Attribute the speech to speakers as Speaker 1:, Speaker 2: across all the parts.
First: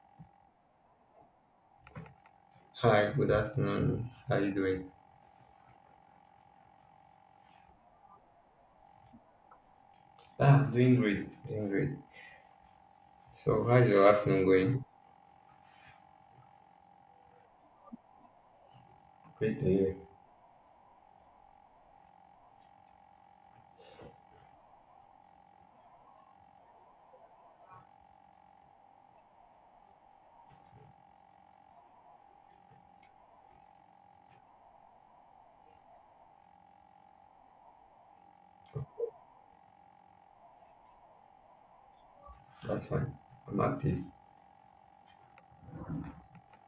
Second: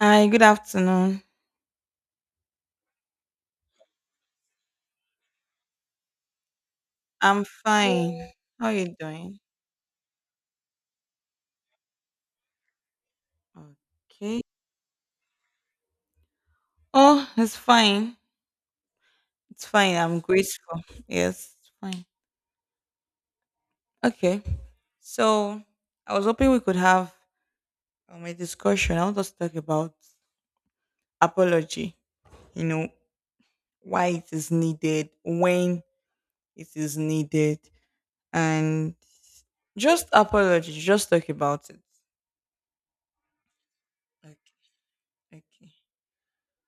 Speaker 1: Hi, good afternoon.
Speaker 2: Hi, good afternoon. How are you doing?
Speaker 1: I'm fine. How are you doing?
Speaker 2: I'm doing great. Doing great. So, how's your
Speaker 1: Okay.
Speaker 2: afternoon going?
Speaker 1: Oh, it's fine.
Speaker 2: Great to
Speaker 1: It's
Speaker 2: hear.
Speaker 1: fine. I'm grateful. Yes, it's fine. Okay. So I was hoping we could have a discussion. I want us to talk about apology. You know, why it is needed, when it is needed, and just apology. Just talk about it.
Speaker 2: That's fine. I'm active.
Speaker 1: Okay. Okay.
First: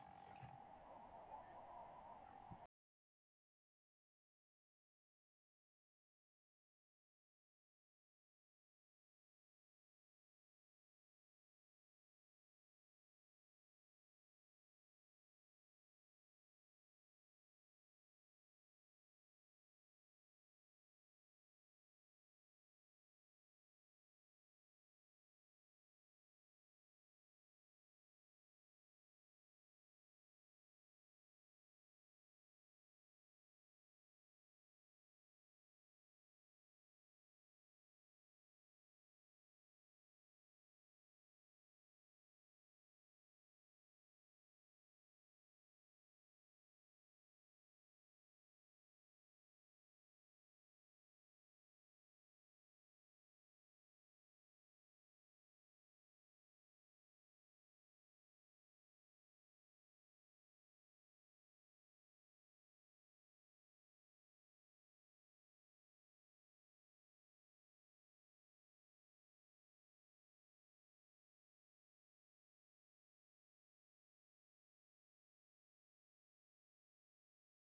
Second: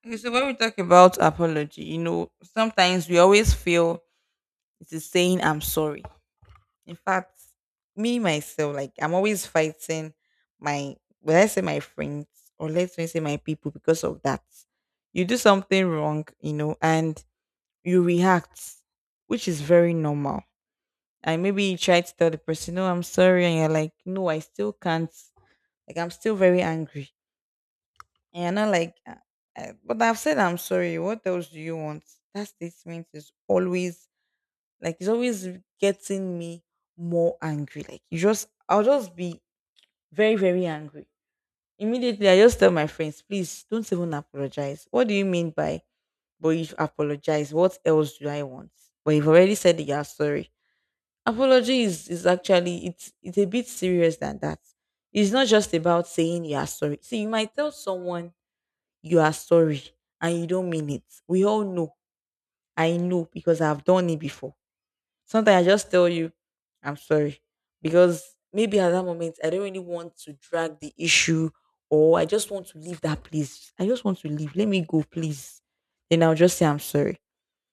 Speaker 1: Okay, so when we talk about apology, you know, sometimes we always feel it is saying I'm sorry. In fact, me myself, like I'm always fighting my when I say my friends or let's me say my people because of that. You do something wrong, you know, and you react, which is very normal. And maybe you try to tell the person, "No, I'm sorry," and you're like, "No, I still can't. Like I'm still very angry." And you're not like, "But I've said I'm sorry. What else do you want?" That statement is always like it's always getting me more angry. Like you just I'll just be very, very angry. Immediately I just tell my friends, please don't even apologize. What do you mean by but you apologize? What else do I want? But you've already said that you're sorry. Apology is actually it's a bit serious than that. It's not just about saying you are sorry. See, you might tell someone you are sorry and you don't mean it. We all know. I know because I've done it before. Sometimes I just tell you, I'm sorry. Because maybe at that moment, I don't really want to drag the issue or I just want to leave that place. I just want to leave. Let me go, please. Then I'll just say, I'm sorry.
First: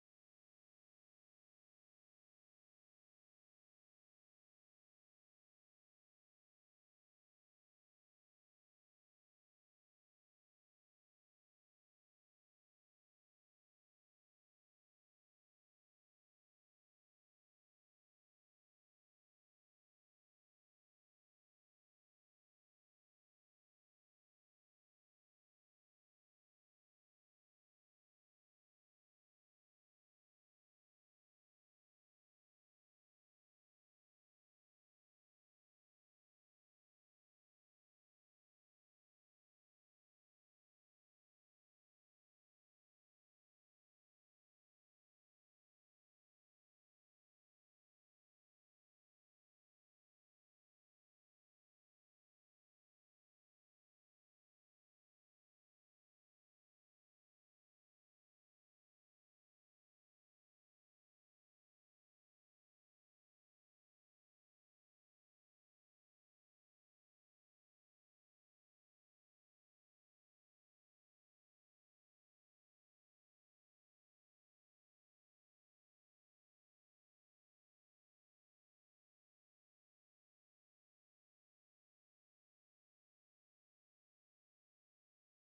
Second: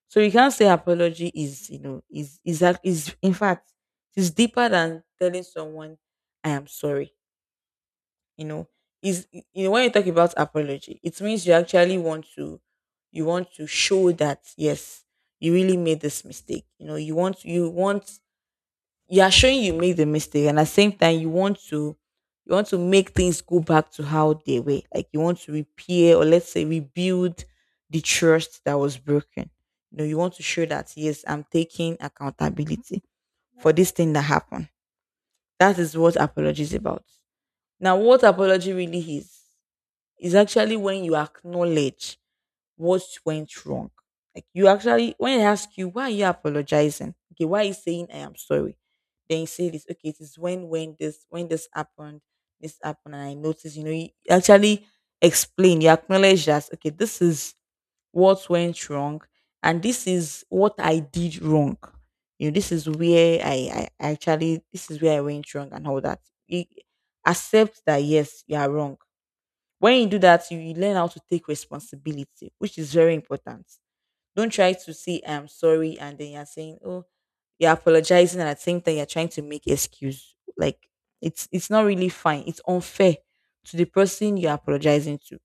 Speaker 1: So you can't say apology is, you know, that, is in fact, it's deeper than telling someone, I am sorry. You know, you know, when you talk about apology, it means you actually want to, you want to show that, yes, you really made this mistake. You know, you want you are showing you made the mistake, and at the same time you want to make things go back to how they were. Like you want to repair, or let's say rebuild the trust that was broken. You know, you want to show that yes, I'm taking accountability for this thing that happened. That is what apology is about. Now what apology really is actually when you acknowledge what went wrong. Like you actually, when they ask you why are you apologizing, okay, why are you saying I am sorry? Then you say this, okay, it is when when this happened, this happened, and I noticed. You know, you actually explain, you acknowledge that okay, this is what went wrong, and this is what I did wrong. You know, this is where I actually this is where I went wrong and all that. You accept that yes, you are wrong. When you do that, you learn how to take responsibility, which is very important. Don't try to say I'm sorry and then you're saying, oh, you're apologizing and at the same time you're trying to make excuse. Like it's not really fine. It's unfair to the person you're apologizing to.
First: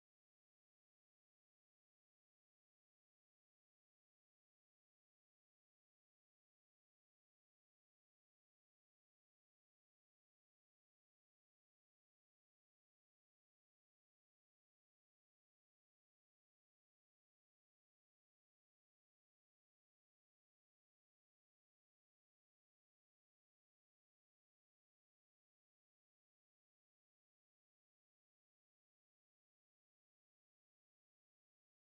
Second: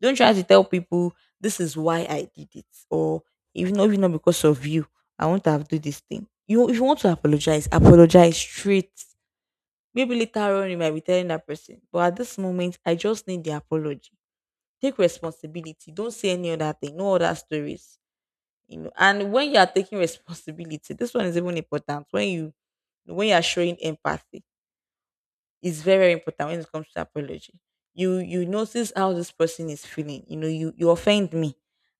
Speaker 1: Don't try to tell people this is why I did it, or even though if not because of you, I want to have do this thing. You if you want to apologize, apologize straight. Maybe later on you might be telling that person, but at this moment I just need the apology. Take responsibility. Don't say any other thing. No other stories. You know, and when you are taking responsibility, this one is even important. When you are showing empathy, it's very, very important when it comes to apology. You notice how this person is feeling. You know, you offend me.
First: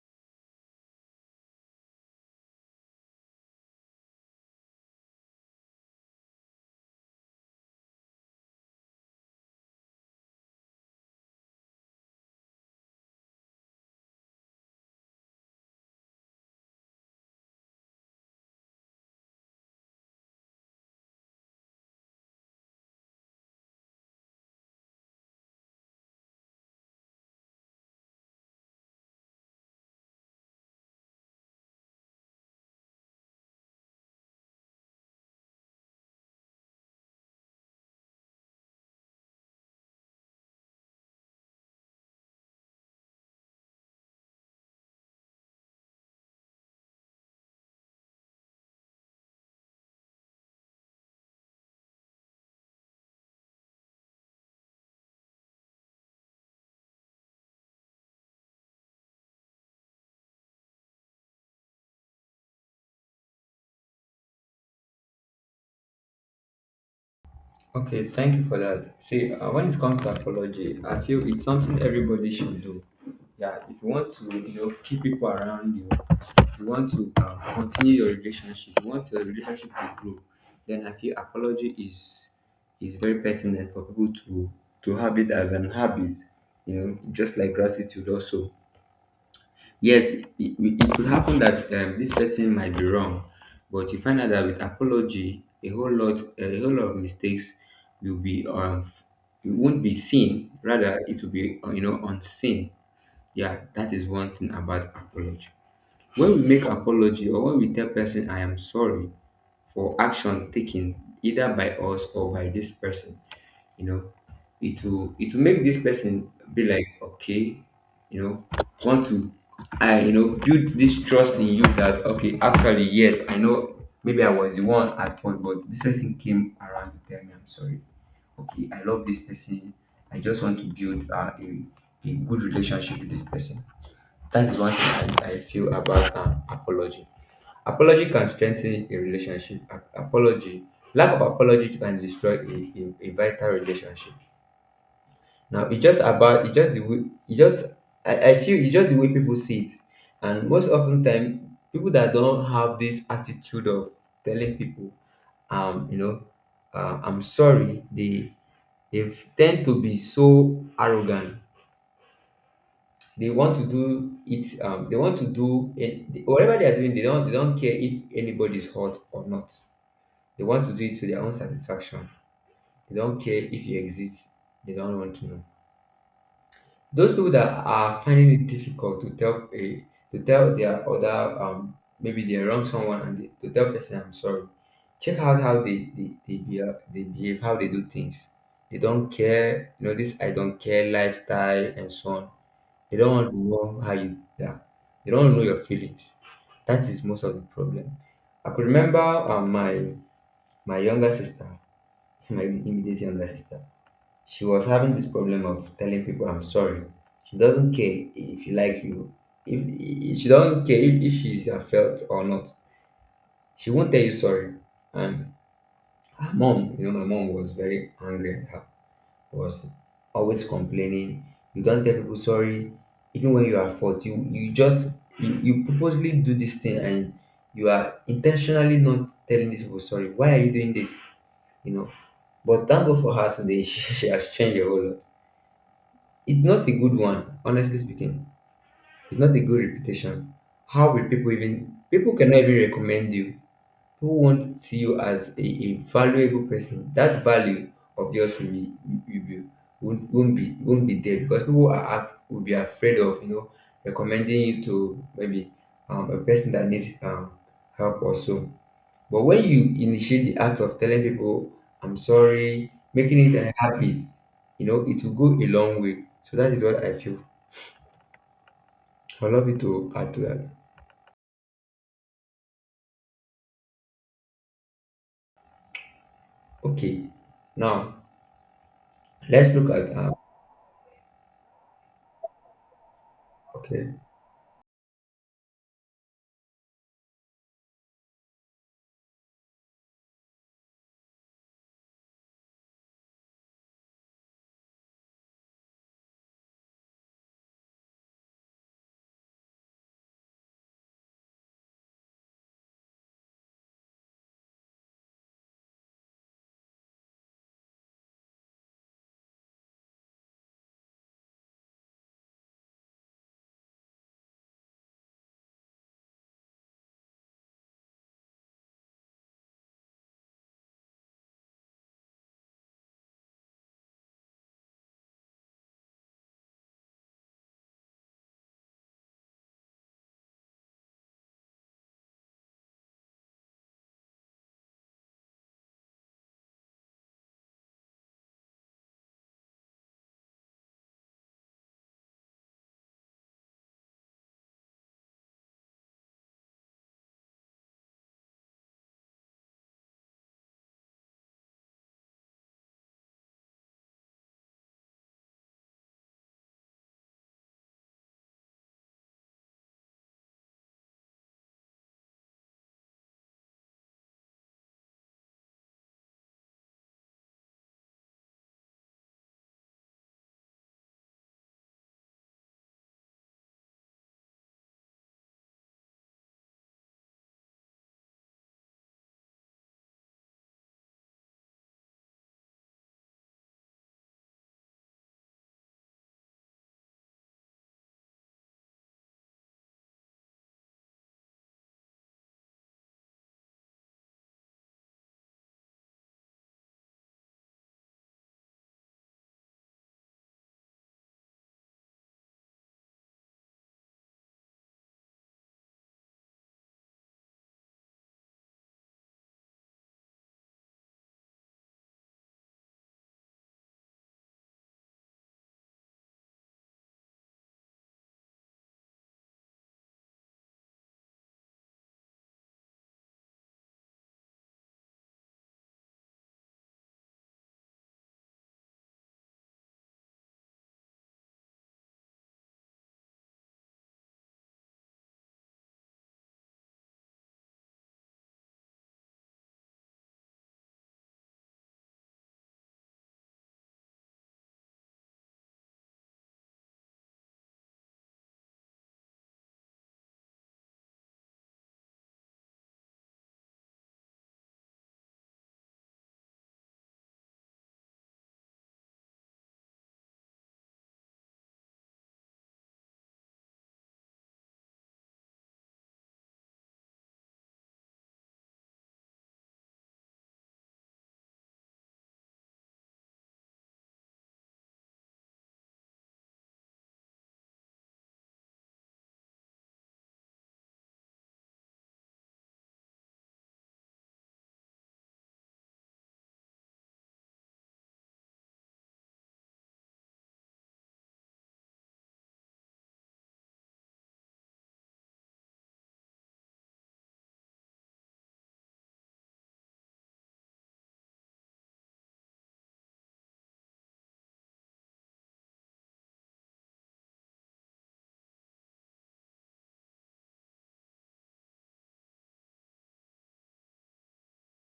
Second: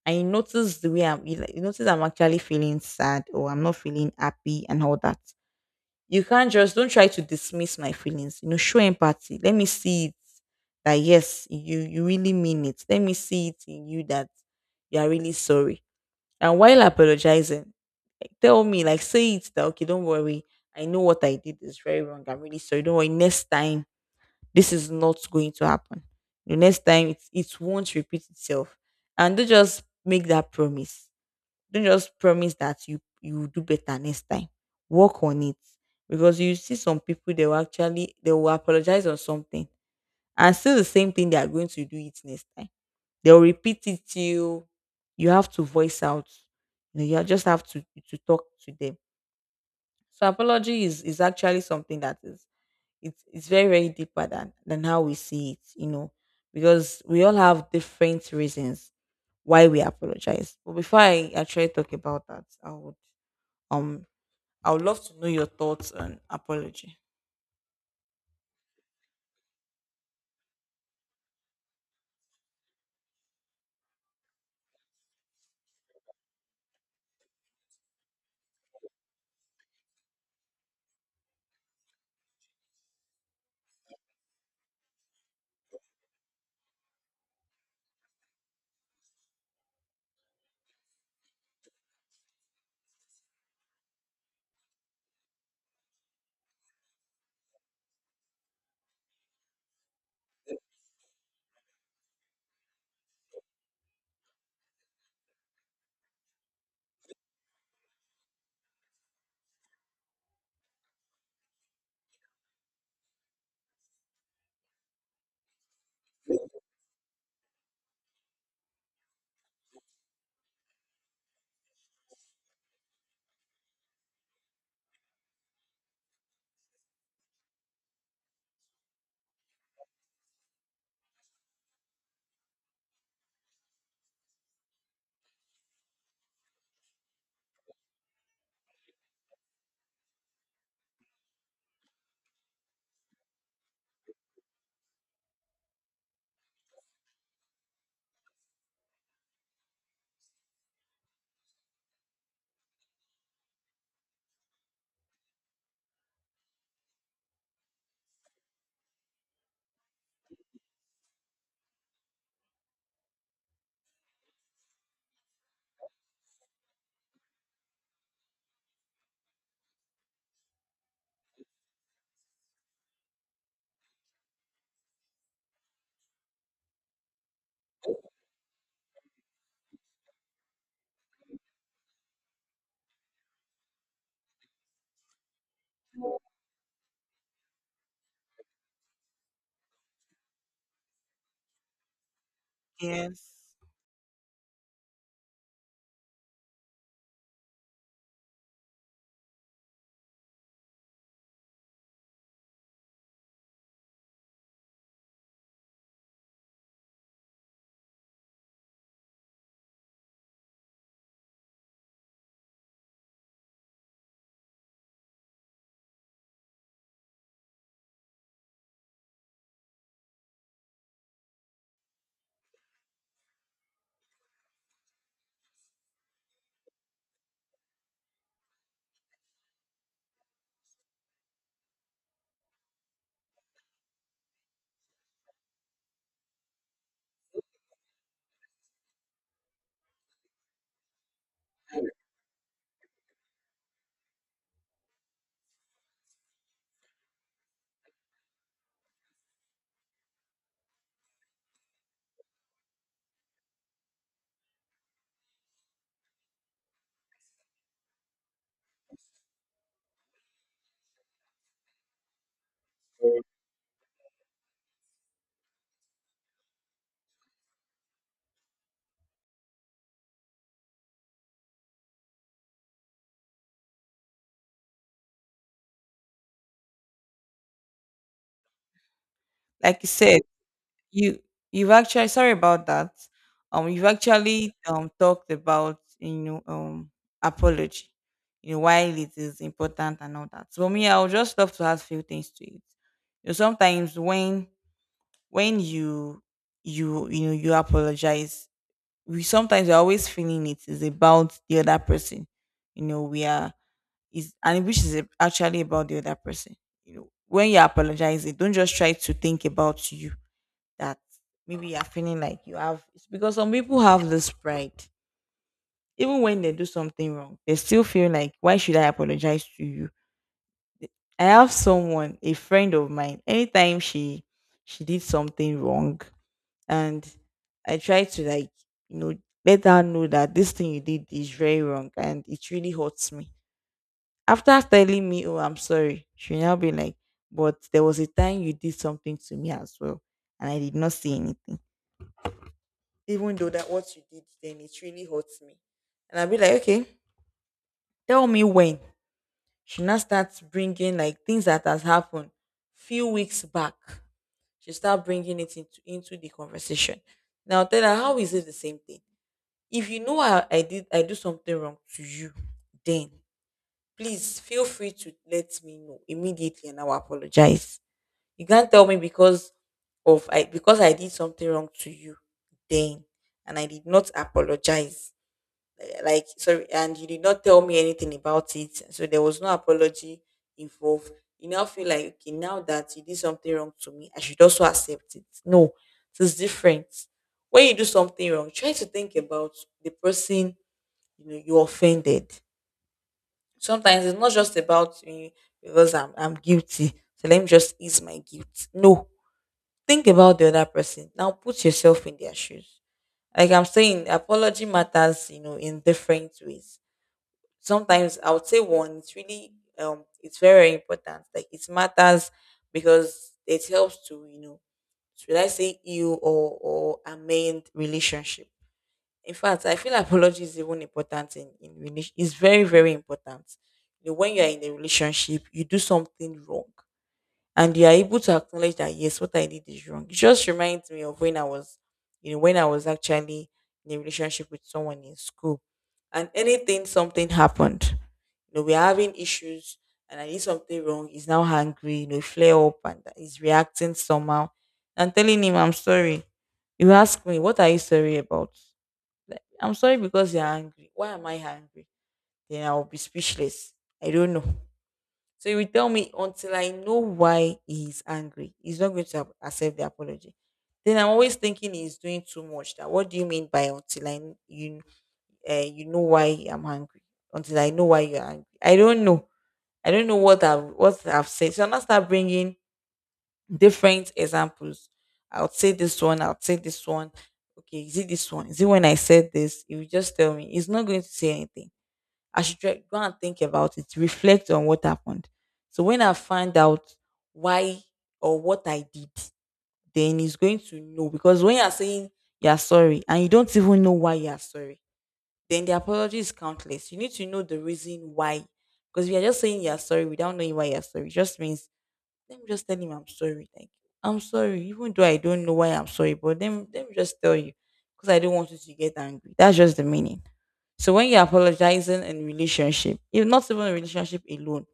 Speaker 1: And you notice the way I'm you like- you notice I'm actually feeling sad or I'm not feeling happy and all that. You can't just don't try to dismiss my feelings. You know, show empathy. Let me see it that yes, you really mean it. Let me see it in you that you are really sorry. And while apologizing, tell me, like say it that okay, don't worry. I know what I did is very wrong. I'm really sorry. Don't worry. Next time, this is not going to happen. The next time it won't repeat itself. And don't just make that promise. Don't just promise that you will do better next time. Work on it, because you see some people they will actually they will apologize on something and still the same thing they are going to do it next time. They will repeat it till you have to voice out. You know, you just have to talk to them. So apology is actually something that is it's very, very deeper than how we see it. You know, because we all have different reasons why we apologize. But before I actually talk about that, um, I would love to know your thoughts on apology.
Speaker 2: Okay, thank you for that. See, when it comes to apology, I feel it's something everybody should do. Yeah, if you want to, you know, keep people around you, if you want to continue your relationship, you want your relationship to grow, then I feel apology is very pertinent for people to have it as an habit. You know, just like gratitude also. Yes, it could happen that this person might be wrong, but you find out that with apology, a whole lot of mistakes will be it won't be seen. Rather, it will be you know unseen. Yeah, that is one thing about apology. When we make apology or when we tell person I am sorry for action taken either by us or by this person, you know it will make this person be like okay, you know, want to, I, you know, build this trust in you that okay, actually, yes, I know maybe I was the one at fault, but this person came around to tell me I'm sorry. Okay, I love this person. I just want to build a good relationship with this person. That is one thing I feel about apology. Apology can strengthen a relationship. Apology, lack of apology can destroy a vital relationship. Now it's just about it's just I feel it's just the way people see it. And most often time people that don't have this attitude of telling people you know I'm sorry, they tend to be so arrogant. They want to do it they want to do it whatever they are doing, they don't care if anybody's hurt or not. They want to do it to their own satisfaction. They don't care if you exist. They don't want to know. Those people that are finding it difficult to tell a to tell their other maybe they wrong someone and they, to tell person I'm sorry. Check out how they behave, how they do things. They don't care, you know, this I don't care lifestyle and so on. They don't
Speaker 1: Yes.
Speaker 2: want to know how you, yeah. They don't want to know your feelings. That is most of the problem. I could remember my my younger sister, my immediate younger sister. She was having this problem of telling people I'm sorry. She doesn't care if you like you. If, if she doesn't care if she's felt or not, she won't tell you sorry. And her mom, you know, my mom was very angry at her. Was always complaining. You don't tell people sorry, even when you are at fault. You, you purposely do this thing and you are intentionally not telling these people sorry. Why are you doing this? You know. But thank God for her today. She has changed a whole lot. It's not a good one, honestly speaking. It's not a good reputation. How will people, even people cannot even recommend you? People won't see you as a valuable person. That value of yours will be won't be there because people are will be afraid of, you know, recommending you to maybe a person that needs help or so. But when you initiate the act of telling people I'm sorry, making it a habit, you know, it will go a long way. So that is what I feel. I love you to add to that. Okay, now let's look
Speaker 1: Like you
Speaker 2: at
Speaker 1: said, you you've actually sorry about that. You've
Speaker 2: okay.
Speaker 1: actually talked about you know apology, you know why it is important and all that. So me, I would just love to add few things to it. You know, sometimes when you know you apologize, we sometimes we're always feeling it is about the other person. You know, we are is and which is a- actually about the other person. You know, when you're apologizing, don't just try to think about you that maybe you're feeling like you have it's because some people have this pride. Even when they do something wrong, they still feel like, why should I apologize to you? I have someone, a friend of mine, anytime she did something wrong, and I try to like, you know, let her know that this thing you did is very wrong and it really hurts me. After telling me, "Oh, I'm sorry," she now be like, "But there was a time you did something to me as well, and I did not say anything, even though that what you did then it really hurts me." And I'll be like, "Okay, tell me when." She now starts bringing like things that has happened few weeks back. She start bringing it into the conversation. Now tell her how is it the same thing? If you know I did I do something wrong to you, then please feel free to let me know immediately and I will apologize. You can't tell me because of I because I did something wrong to you then and I did not apologize. Eh, like sorry, and you did not tell me anything about it. So there was no apology involved. You now feel like okay, now that you did something wrong to me, I should also accept it. No, it's different. When you do something wrong, try to think about the person you know you offended. Sometimes it's not just about me because I'm guilty. So let me just ease my guilt. No. Think about the other person. Now put yourself in their shoes. Like I'm saying, apology matters, you know, in different ways. Sometimes I would say one, it's really it's very important. Like it matters because it helps to, you know, should I say heal or amend relationship. In fact, I feel apology is even important in relation. It's very, very important. You know, when you are in a relationship, you do something wrong, and you are able to acknowledge that yes, what I did is wrong. It just reminds me of when I was, you know, when I was actually in a relationship with someone in school, and anything something happened, you know, we're having issues, and I did something wrong. He's now angry, you know, flare up, and he's reacting somehow. I'm telling him I'm sorry. You ask me, what are you sorry about? Like, I'm sorry because you're angry. Why am I angry? Then I'll be speechless. I don't know. So he will tell me until I know why he's angry. He's not going to ap- accept the apology. Then I'm always thinking he's doing too much. That what do you mean by until I kn- you you know why I'm angry? Until I know why you're angry. I don't know. I don't know what I've said. So I now start bringing different examples. I'll say this one, I'll say this one. Okay, is it this one? Is it when I said this? If you just tell me. It's not going to say anything. I should try, go and think about it, reflect on what happened. So when I find out why or what I did, then he's going to know. Because when you're saying you're sorry and you don't even know why you're sorry, then the apology is countless. You need to know the reason why. Because if you're just saying you're sorry without knowing why you're sorry, it just means let me just tell him I'm sorry. Like, I'm sorry, even though I don't know why I'm sorry, but let me just tell you because I don't want you to get angry. That's just the meaning. So when you're apologizing in relationship, if not even a relationship alone,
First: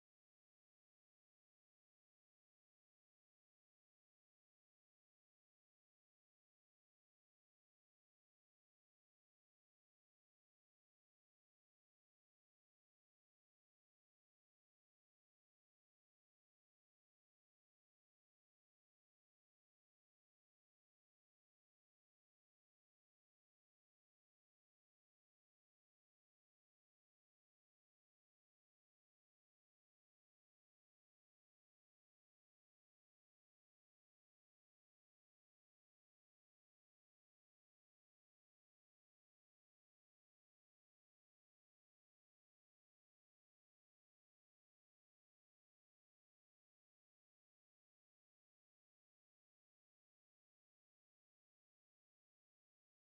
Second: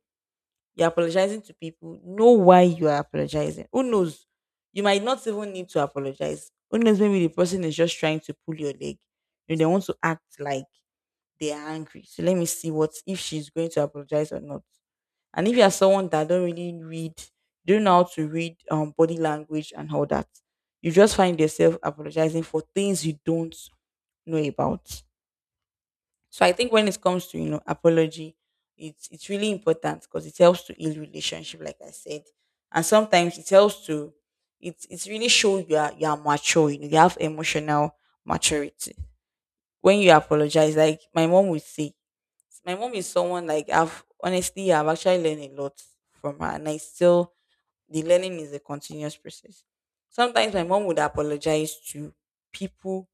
Speaker 1: you're apologizing to people. Know why you are apologizing. Who knows? You might not even need to apologize. Who knows? Maybe the person is just trying to pull your leg. You know, they want to act like they are angry. So let me see what if she's going to apologize or not. And if you are someone that don't really read, don't know how to read body language and all that, you just find yourself apologizing for things you don't know about. So I think when it comes to apology, it's really important because it helps to heal relationship, like I said, and sometimes it helps to it's really show you are mature, you know, you have emotional maturity. When you apologize, like my mom would say, my mom is someone like I've actually learned a lot from her, and I still the learning is a continuous process. Sometimes my mom would apologize to people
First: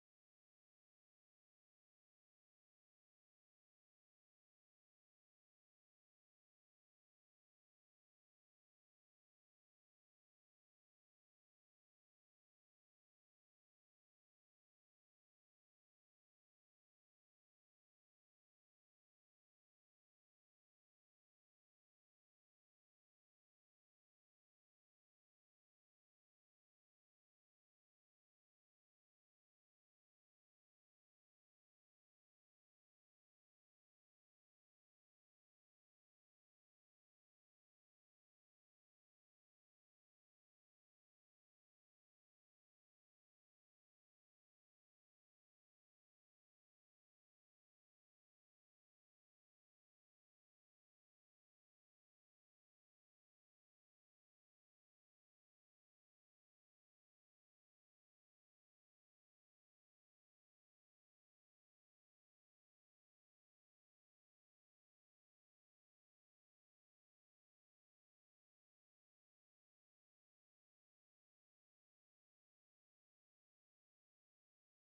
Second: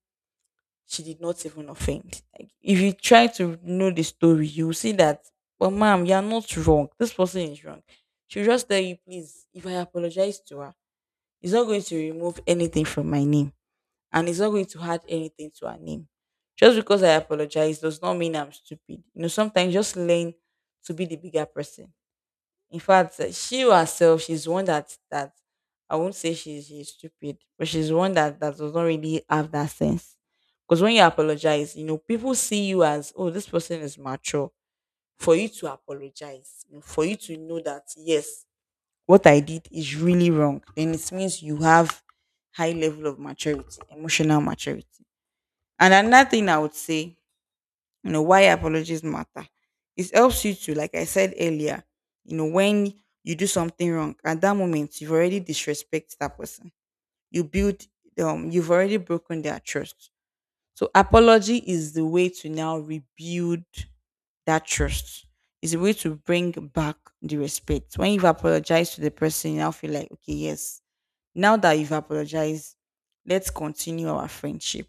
Speaker 1: she did not even offend. Like if you try to know the story, you'll see that, well, ma'am, you're not wrong. This person is wrong. She'll just tell you, please, if I apologize to her, it's not going to remove anything from my name and it's not going to add anything to her name. Just because I apologize does not mean I'm stupid. You know, sometimes just learn to be the bigger person. In fact, she herself, she's one that I won't say she's stupid, but she's one that does not really have that sense. Because when you apologize, you know, people see you as oh, this person is mature. For you to apologize, you know, for you to know that yes, what I did is really wrong, then it means you have high level of maturity, emotional maturity. And another thing I would say, you know, why apologies matter. It helps you to, like I said earlier, you know, when you do something wrong, at that moment you've already disrespected that person. You build you've already broken their trust. So apology is the way to now rebuild that trust. It's a way to bring back the respect. When you've apologized to the person, you now feel like, okay, yes, now that you've apologized, let's continue our friendship.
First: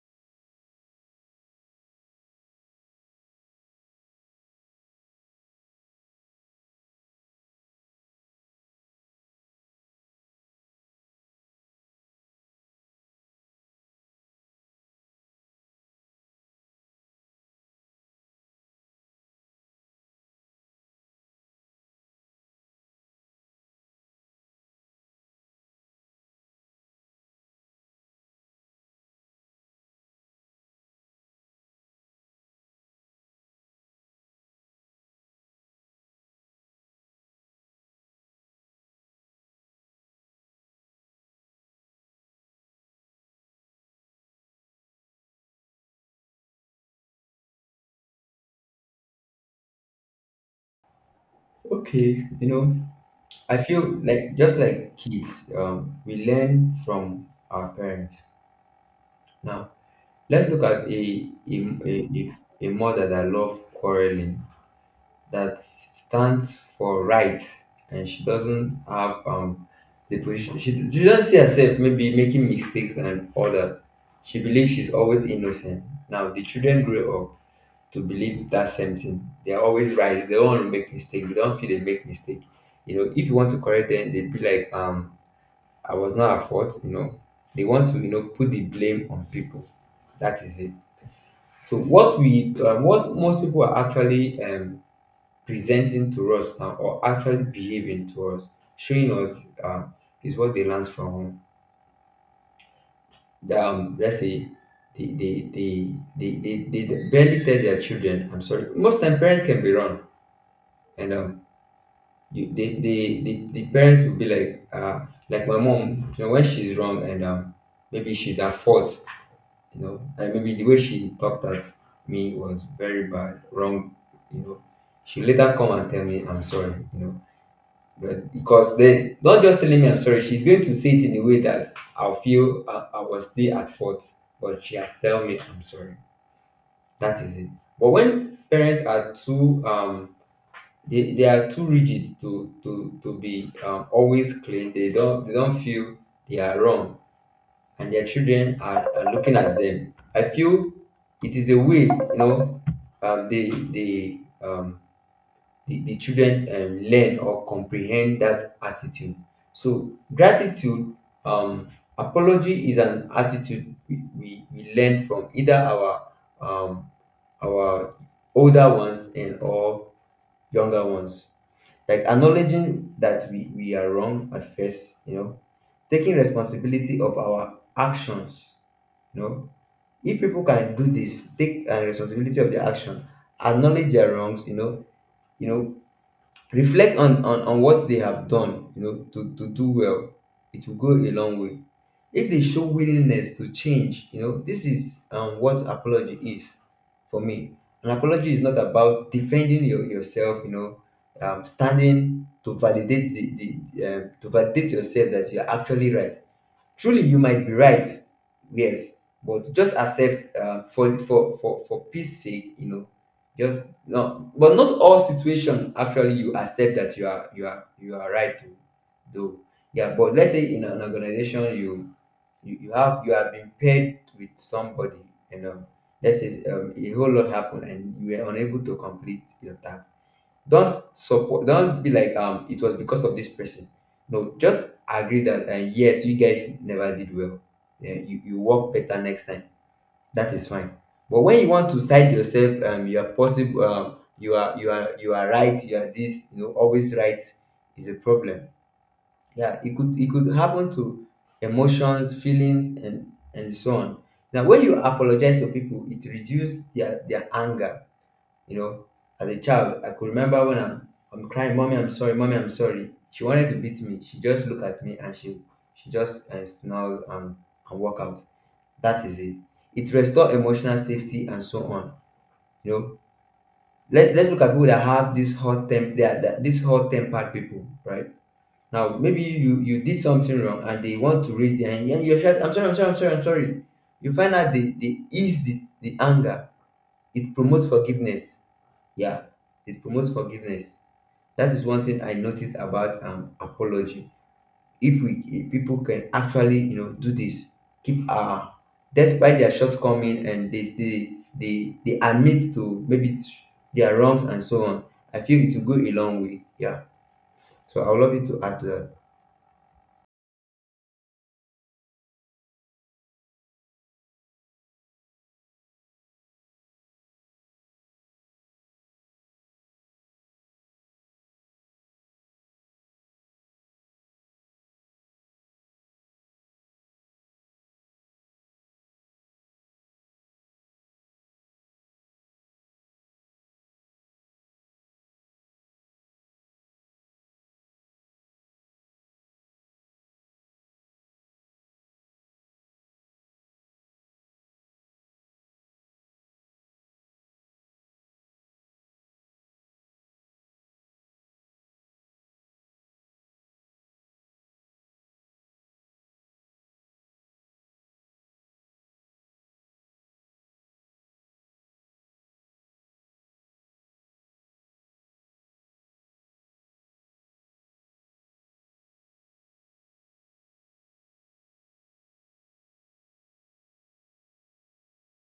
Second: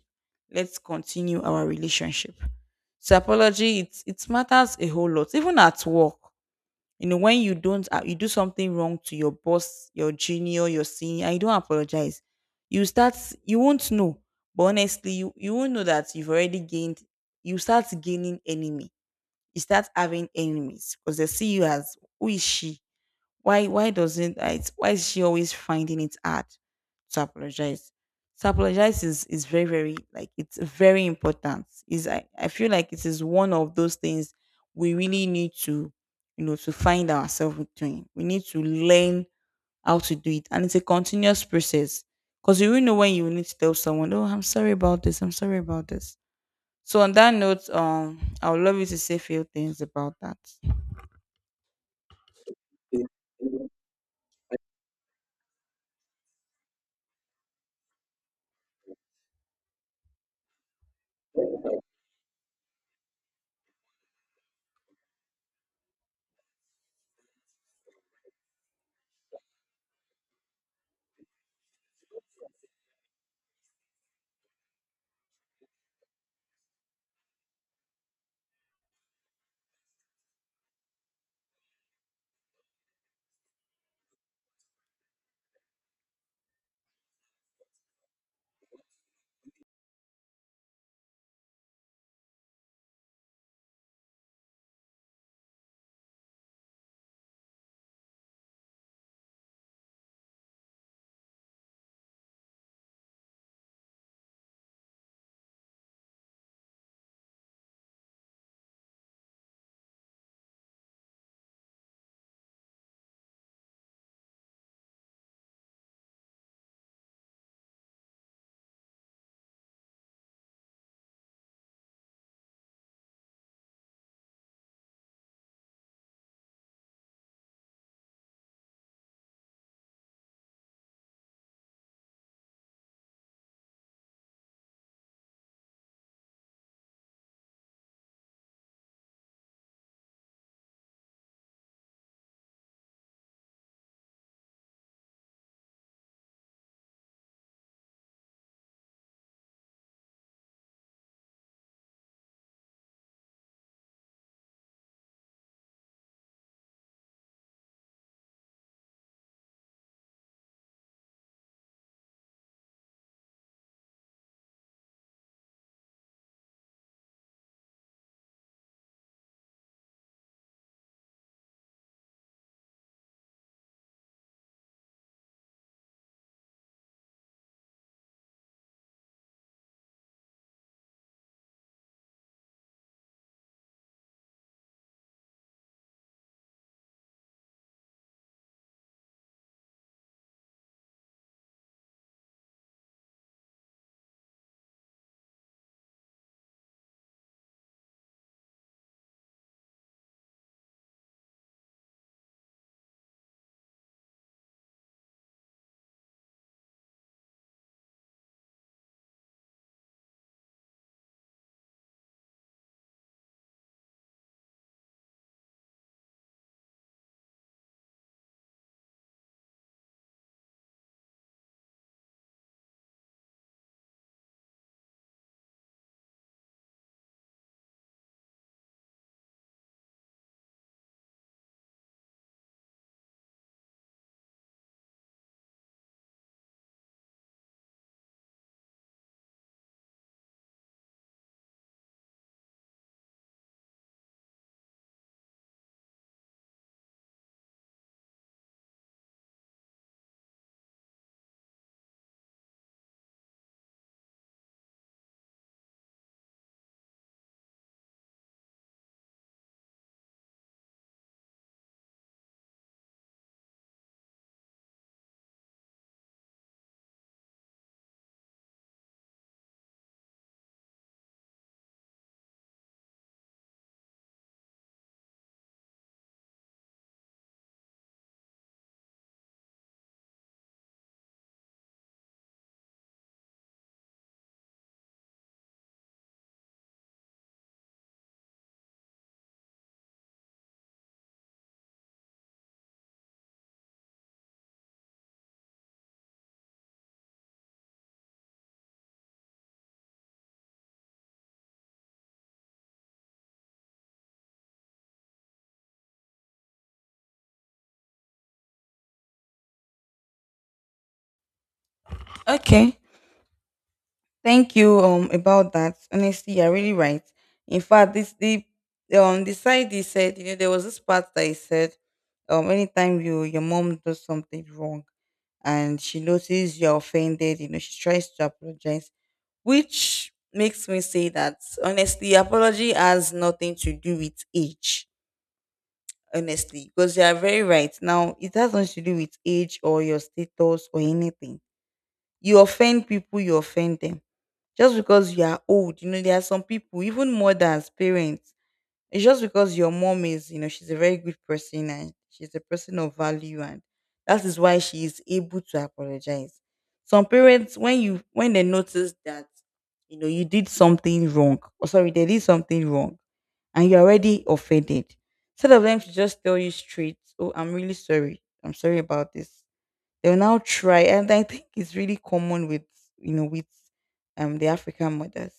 Speaker 1: Let's continue our relationship. So apology, it matters a whole lot. Even at work, you know, when you don't you do something wrong to your boss, your junior, your senior, and you don't apologize, you start you won't know. But honestly, you won't know that you've already gained. You start gaining enemy. You start having enemies because they see you as who is she, why doesn't I, why is she always finding it hard to apologize? To apologize is very, very like it's very important. Is I feel like it is one of those things we really need to find ourselves doing. We need to learn how to do it. And it's a continuous process. Because you will know when you need to tell someone, oh, I'm sorry about this, I'm sorry about this. So on that note, I would love you to say a few things about that.
Speaker 2: Okay, you know, I feel like just like kids, we learn from our parents. Now let's look at a mother that loves quarreling, that stands for right, and she doesn't have the position. She doesn't see herself maybe making mistakes and all that. She believes she's always innocent. Now the children grow up to believe that same thing. They're always right. They don't want to make mistake. They don't feel they make mistake. You know, if you want to correct them, they be like, I was not at fault. You know, they want to, you know, put the blame on people. That is it. So what we what most people are actually presenting to us now, or actually behaving to us, showing us, um, is what they learn from home. Let's say they they, they, they barely tell their children, I'm sorry. Most time parents can be wrong. And you, the parents will be like my mom, you know, when she's wrong and maybe she's at fault, you know, and maybe the way she talked at me was very bad, wrong, you know. She later come and tell me I'm sorry, you know, but because then not just telling me I'm sorry, she's going to say it in a way that I'll feel I was still at fault, but she has tell me I'm sorry. That is it. But when parents are too they are too rigid to be always clean, they don't feel they are wrong and their children are looking at them, I feel it is a way, you know, um they they um the children learn or comprehend that attitude. So gratitude, um apology is an attitude we learn from either our um our older ones and or younger ones, like acknowledging that we are wrong at first, you know, taking responsibility of our actions, you know. If people can do this, take responsibility of their action, acknowledge their wrongs, you know, reflect on, what they have done, you know, to do well, it will go a long way if they show willingness to change. You know, this is what apology is for me. An apology is not about defending yourself, you know, standing to validate the to validate yourself that you're actually right. Truly you might be right, yes, but just accept, for peace sake, you know, just but not all situation actually you accept that you are right to do. Yeah, but let's say in an organization, you, you have, you have been paired with somebody, you know. Let's say a whole lot happened and you were unable to complete your task. Don't support, don't be like it was because of this person. No, just agree that, yes, you guys never did well. Yeah, you work better next time. That is fine. But when you want to cite yourself, you are possible, you are right, you are this, you know, always right, is a problem. Yeah, it could, it could happen to emotions, feelings, and so on. Now when you apologize to people, it reduces their anger, you know. As a child, I could remember when I'm crying, mommy, I'm sorry, mommy, I'm sorry. She wanted to beat me. She just looked at me and she just snarled and walk out. That is it. It restores emotional safety and so on. You know, let, let's look at people that have this hot temp, they are that, this hot tempered people, right? Now maybe you did something wrong and they want to raise their hand. Yeah, you're shouting, I'm sorry, I'm sorry, I'm sorry, I'm sorry. You find out they ease the anger. It promotes forgiveness. Yeah, it promotes forgiveness. That is one thing I noticed about apology. If we, if people can actually, you know, do this, keep, despite their shortcoming, and they admit to maybe their wrongs and so on. I feel it will go a long way. Yeah. So I would love you to add to that.
Speaker 1: Okay. Thank you about that. Honestly, you're really right. In fact, this the side he said, you know, there was this part that he said, anytime your mom does something wrong and she notices you're offended, you know, she tries to apologize, which makes me say that honestly, apology has nothing to do with age. Honestly, because you are very right. Now, it has nothing to do with age or your status or anything. You offend people, you offend them just because you are old. You know, there are some people, even mothers, parents, it's just because your mom is, you know, she's a very good person and she's a person of value, and that is why she is able to apologize. Some parents, when they notice that, you know, you did something wrong, or sorry, they did something wrong and you're already offended. Instead of them to just tell you straight, oh, I'm really sorry. I'm sorry about this. They'll now try, and I think it's really common with with the African mothers.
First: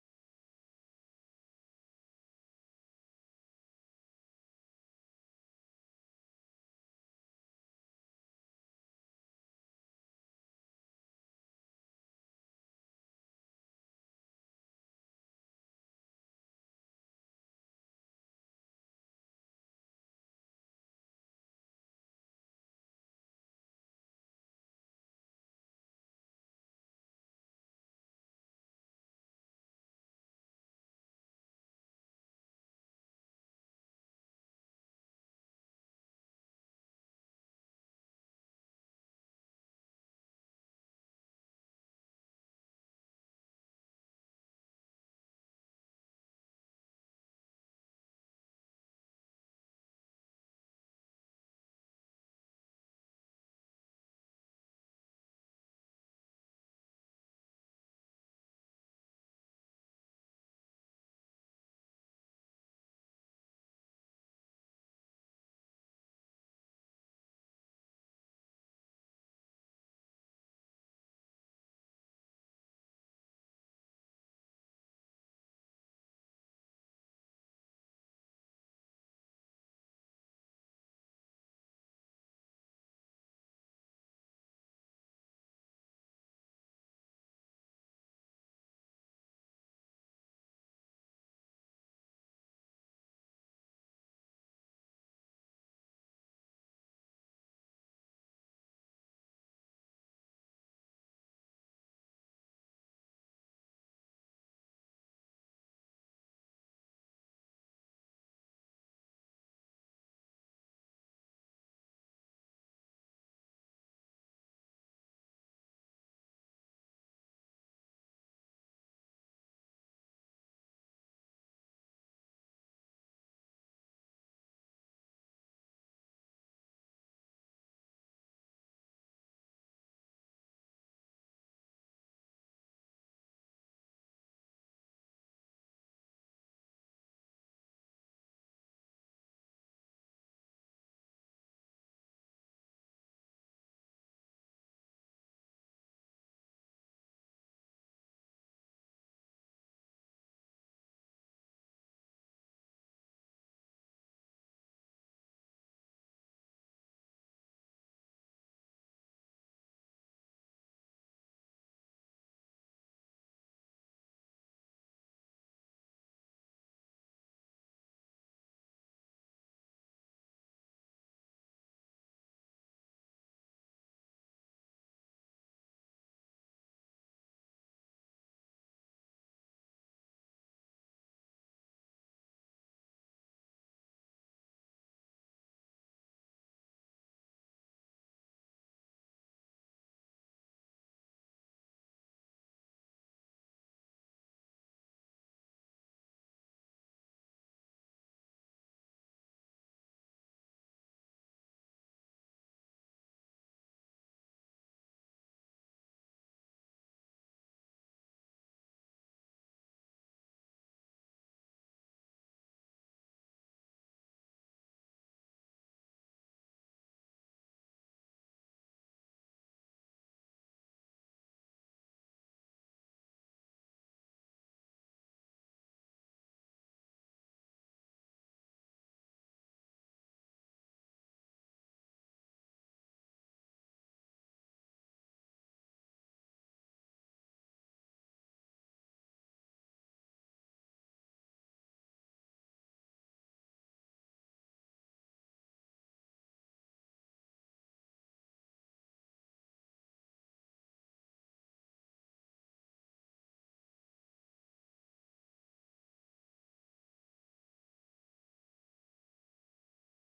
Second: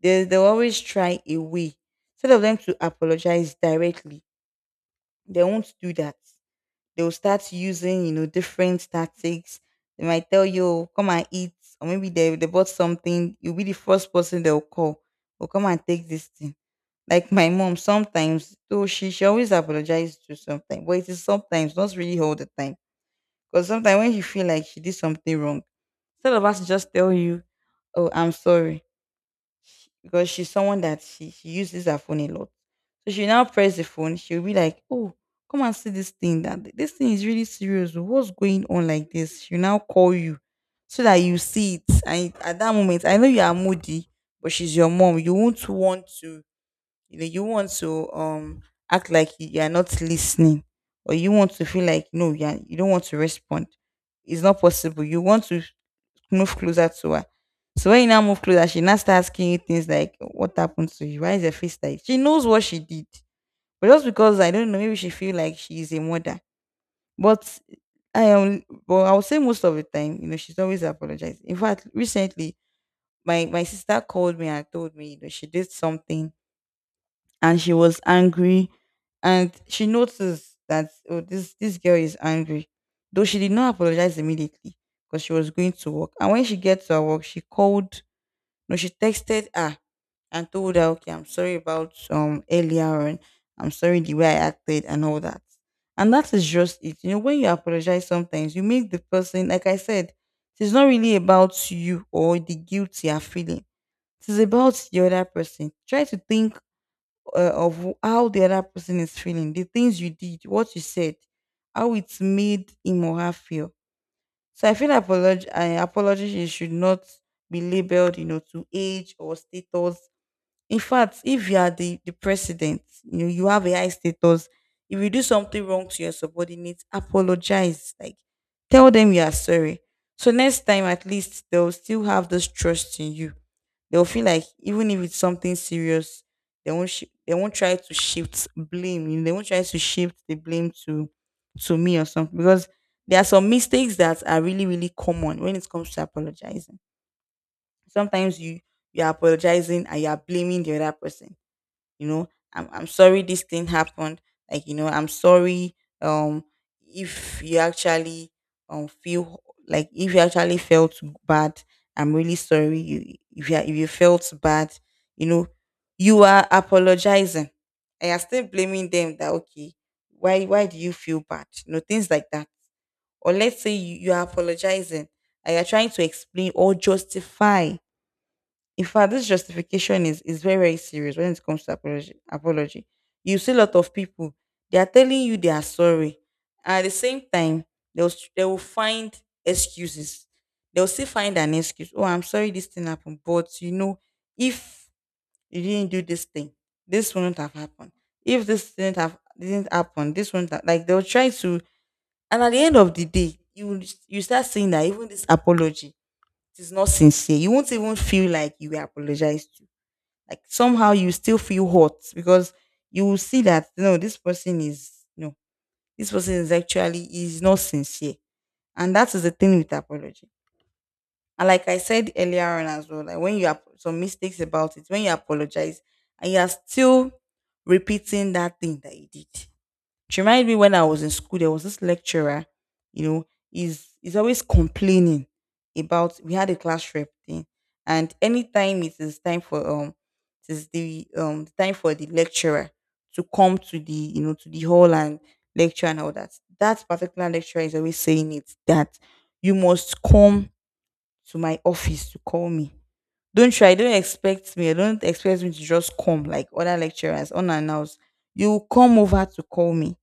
Speaker 1: They'll always try a way. Instead of them to apologize directly, they won't do that. They'll start using different tactics. They might tell you, "Oh, come and eat," or maybe they bought something. You'll be the first person they'll call. Oh, come and take this thing. Like my mom, sometimes though she always apologizes to something, but it is sometimes, not really all the time. Because sometimes when you feel like she did something wrong, instead of us to just tell you, oh, I'm sorry, because she's someone that she uses her phone a lot. So she now press the phone. She'll be like, oh, come and see this thing. That this thing is really serious. Oh, what's going on like this? She'll now call you so that you see it. And at that moment, I know you are moody, but she's your mom. You won't want to, you know, you want to act like you are not listening, or you want to feel like no, you are, you don't want to respond. It's not possible. You want to move closer to her. So when you now move closer, she now starts asking you things like, "What happened to you? Why is your face like?" She knows what she did, but just because I don't know, maybe she feel like she is a mother. But I am, but I would say most of the time, you know, she's always apologizing. In fact, recently, my sister called me and told me, you know, she did something and she was angry, and she noticed that oh, this girl is angry. Though she did not apologize immediately because she was going to work. And when she gets to her work, she called, no, she texted her and told her, okay, I'm sorry about earlier on. I'm sorry the way I acted and all that. And that is just it. You know, when you apologize sometimes, you make the person, like I said, it's not really about you or the guilt you are feeling. It is about the other person. Try to think of how the other person is feeling, the things you did, what you said, how it made him or her feel. So I feel apology, I apology should not be labeled, you know, to age or status. In fact, if you are the president, you know, you have a high status. If you do something wrong to your subordinates, apologize. Like, tell them you are sorry. So next time at least they'll still have this trust in you. They'll feel like even if it's something serious, they won't they won't try to shift blame. You know, they won't try to shift the blame to me or something. Because there are some mistakes that are really, really common when it comes to apologizing. Sometimes you are apologizing and you are blaming the other person, you know, I'm sorry this thing happened. Like, you know, I'm sorry. um if you actually feel like if you actually felt bad, I'm really sorry. You if you if you felt bad, you know, you are apologizing and you're still blaming them that okay, why do you feel bad, you know, things like that. Or let's say you are apologizing and you're trying to explain or justify. In fact, this justification is very very serious when it comes to apology. Apology. You see a lot of people, they are telling you they are sorry, at the same time they will they will find excuses. They will still find an excuse. Oh, I'm sorry this thing happened, but you know, if you didn't do this thing, this wouldn't have happened. If this didn't have didn't happen, this wouldn't have, like they'll try to. And at the end of the day, you will you start seeing that even this apology, it is not sincere. You won't even feel like you were apologized to, like somehow you still feel hot because you will see that no, this person is, no, this person is actually is not sincere, and that is the thing with apology. And like I said earlier on as well, like when you have some mistakes about it, when you apologize and you are still repeating that thing that you did, she reminded me when I was in school, there was this lecturer. You know, he's always complaining about, we had a class rep thing. And anytime it is time for it is the time for the lecturer to come to the hall and lecture and all that. That particular lecturer is always saying it that you must come to my office to call me. Don't try, don't expect me to just come like other lecturers unannounced. You come over to call me,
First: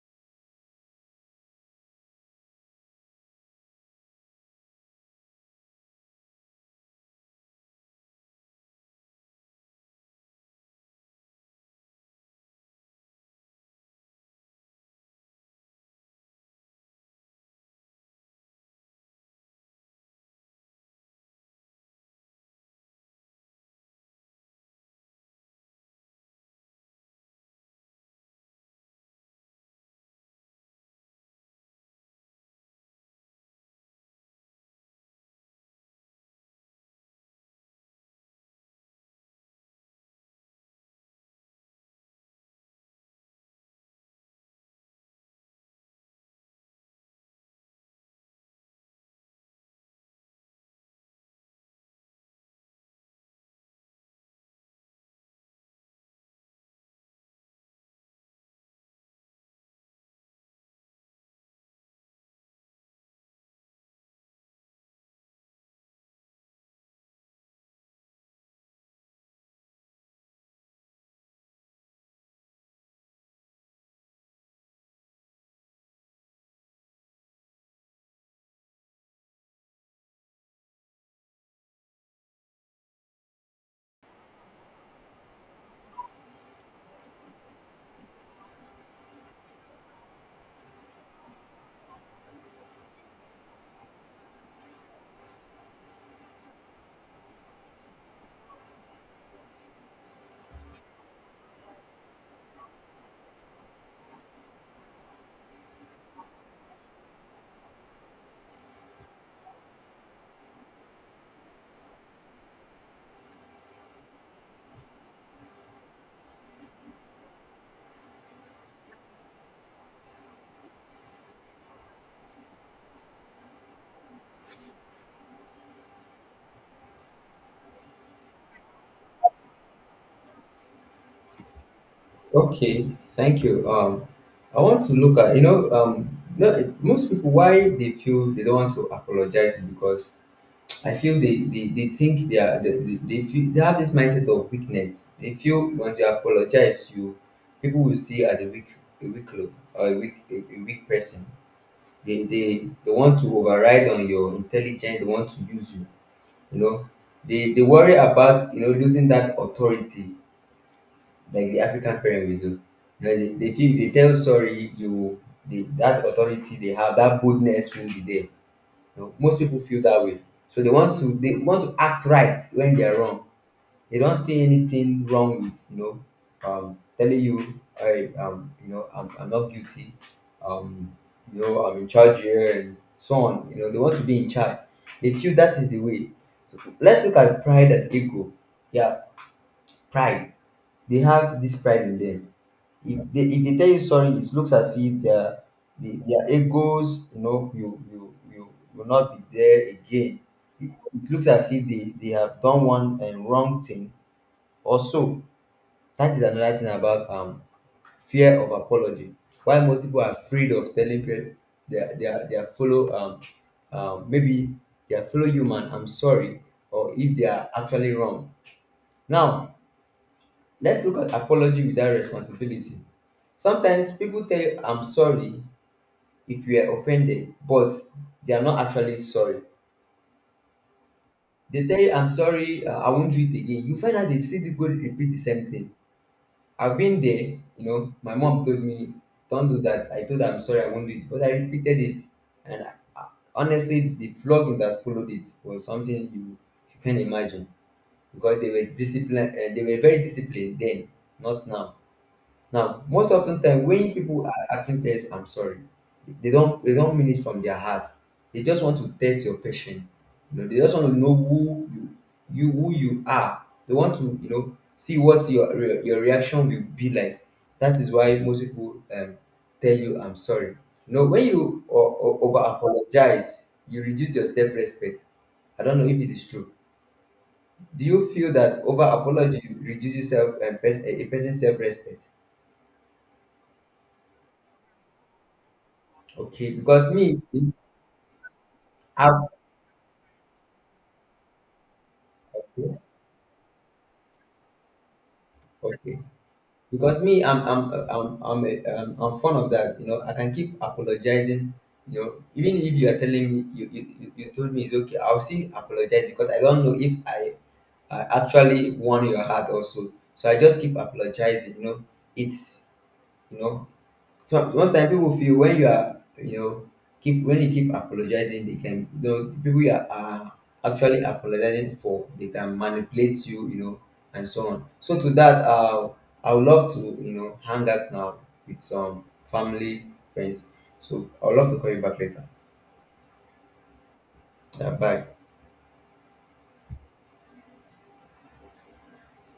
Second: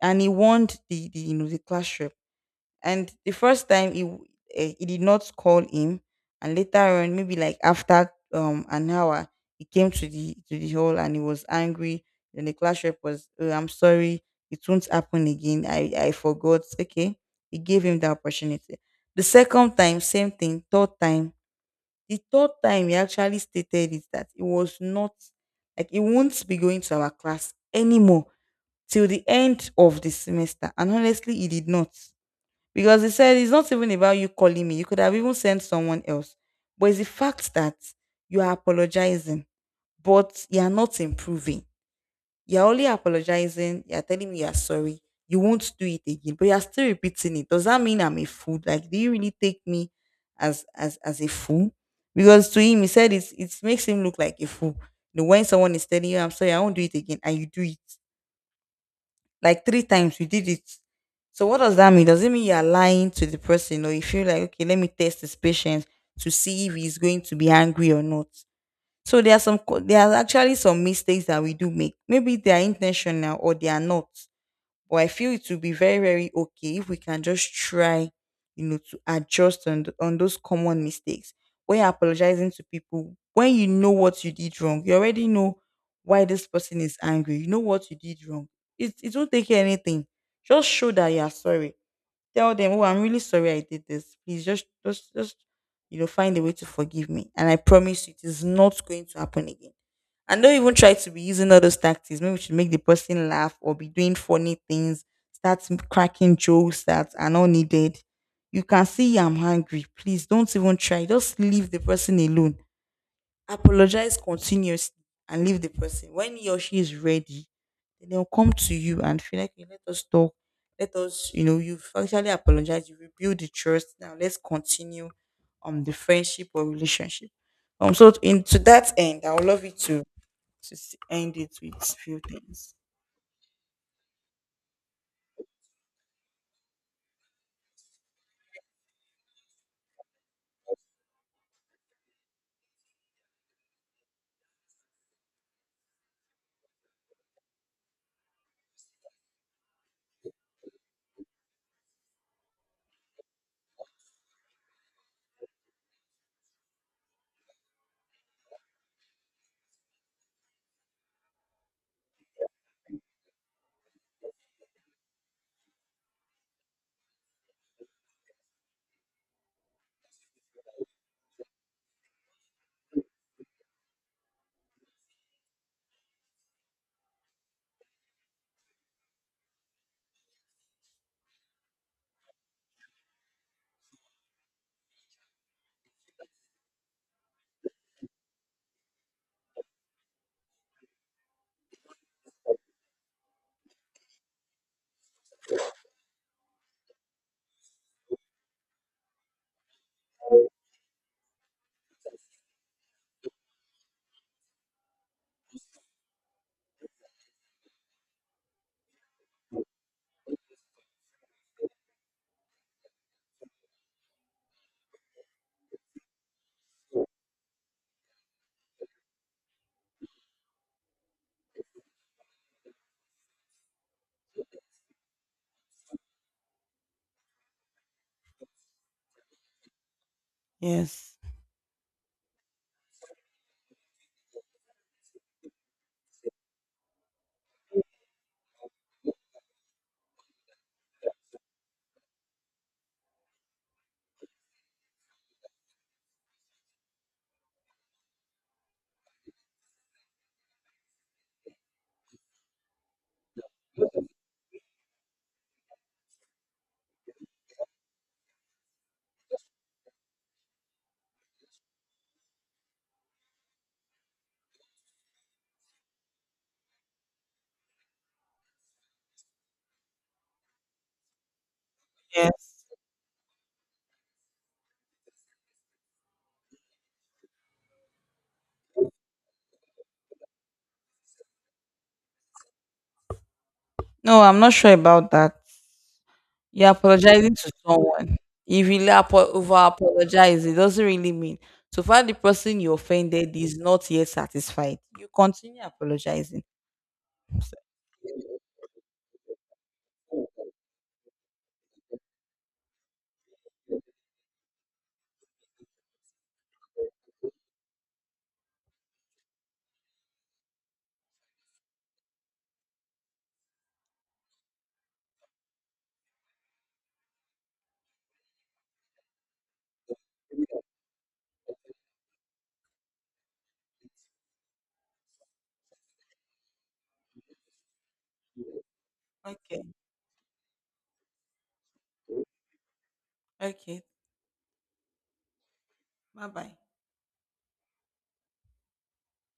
Speaker 1: and he warned the you know the class rep. And the first time he did not call him, and later on, maybe like after an hour, he came to the hall and he was angry. Then the class rep was, oh, "I'm sorry, it won't happen again. I forgot." Okay, he gave him the opportunity. The second time, same thing. The third time he actually stated is that it was not, like, he won't be going to our class anymore till the end of the semester. And honestly, he did not. Because he said it's not even about you calling me. You could have even sent someone else. But it's the fact that you are apologizing, but you are not improving. You're only apologizing. You're telling me you are sorry. You won't do it again, but you're still repeating it. Does that mean I'm a fool? Like, do you really take me as a fool? Because to him, he said it makes him look like a fool. You know, when someone is telling you, I'm sorry, I won't do it again, and you do it like three times, you did it. So what does that mean? Does it mean you're lying to the person, or you feel like, okay, let me test his patience to see if he's going to be angry or not? So there are there are actually some mistakes that we do make. Maybe they are intentional or they are not. But I feel it will be very, very okay if we can just try, you know, to adjust on those common mistakes. When you're apologizing to people, when you know what you did wrong, you already know why this person is angry. You know what you did wrong. It won't take anything. Just show that you are sorry, tell them, "Oh, I'm really sorry I did this. Please just find a way to forgive me." And I promise you, it is not going to happen again. And don't even try to be using all those tactics. Maybe we should make the person laugh or be doing funny things, start cracking jokes that are not needed. You can see I'm hungry. Please don't even try. Just leave the person alone. Apologize continuously and leave the person. When he or she is ready, then they'll come to you and feel like, "Okay, let us talk. Let us, you know, you've actually apologized. You rebuild the trust. Now let's continue on the friendship or relationship." So in to that end, I would love you to end it with few things.
Speaker 2: Okay, thank you. I want to look at, you know, no, most people why they feel they don't want to apologize is because I feel they think they feel they have this mindset of weakness. They feel once you apologize, you, people will see you as a weak, a weak lo- or a weak person. They want to override on your intelligence. They want to use you. You know, they worry about, you know, losing that authority like the African parent will do. You know, they feel they tell sorry, you, that authority they have, that boldness will be there, you know. Most people feel that way. So they want to act right when they're wrong. They don't see anything wrong with, you know, telling you I you know I'm not guilty. Um, you know I'm in charge here and so on. You know they want to be in charge. They feel that is the way. So let's look at pride and ego. Yeah, pride. They have this pride in them. If they, if they tell you sorry, it looks as if their egos, you know, will not be there again. It looks as if they have done one, wrong thing or so. That is another thing about fear of apology. Why most people are afraid of telling their fellow maybe their fellow human I'm sorry, or if they are actually wrong. Now, let's look at apology without responsibility. Sometimes people tell I'm sorry if you are offended, but they are not actually sorry.
Speaker 1: Yes.
Speaker 2: They tell you I'm sorry, I won't do it again. You find out they still do go repeat the same thing. I've been there, you know. My mom told me, don't do that. I told her I'm sorry, I won't do it. But I repeated it. And honestly, the flogging that followed it was something you, you can imagine, because they were disciplined, and they were very disciplined then, not now. Now, most often time when people are acting test, I'm sorry, they don't mean it from their heart. They just want to test your patience. You know, they just want to know who you you who you are. They want to, you know, see what your reaction will be like. That is why most people, tell you I'm sorry. You know, when you over
Speaker 1: Yes.
Speaker 2: apologize, you reduce your self respect. I don't know if it is true. Do you feel that over apology reduces self, a person's self respect?
Speaker 1: No, I'm not sure about that.
Speaker 2: Okay,
Speaker 1: You're
Speaker 2: because me,
Speaker 1: apologizing to someone. You really
Speaker 2: I've,
Speaker 1: over apologize. It doesn't really mean. So far, the person you offended is not yet satisfied. You continue
Speaker 2: okay,
Speaker 1: apologizing.
Speaker 2: because me,
Speaker 1: So,
Speaker 2: I'm fond of that. You know, I can keep apologizing. You know, even if you are telling me you told me it's okay, I'll still apologize because I don't know if I actually won your heart also. So I just keep apologizing. You know, it's you know so most time people feel when you are, you know, keep when you keep apologizing, they can, you know, people you are actually apologizing for, they can manipulate you, you know, and so on. So to that, I would love to, you know, hang out now with some
Speaker 1: okay.
Speaker 2: family friends. So I would love to call you back later.
Speaker 1: Okay.
Speaker 2: Yeah, bye.
Speaker 1: Bye bye.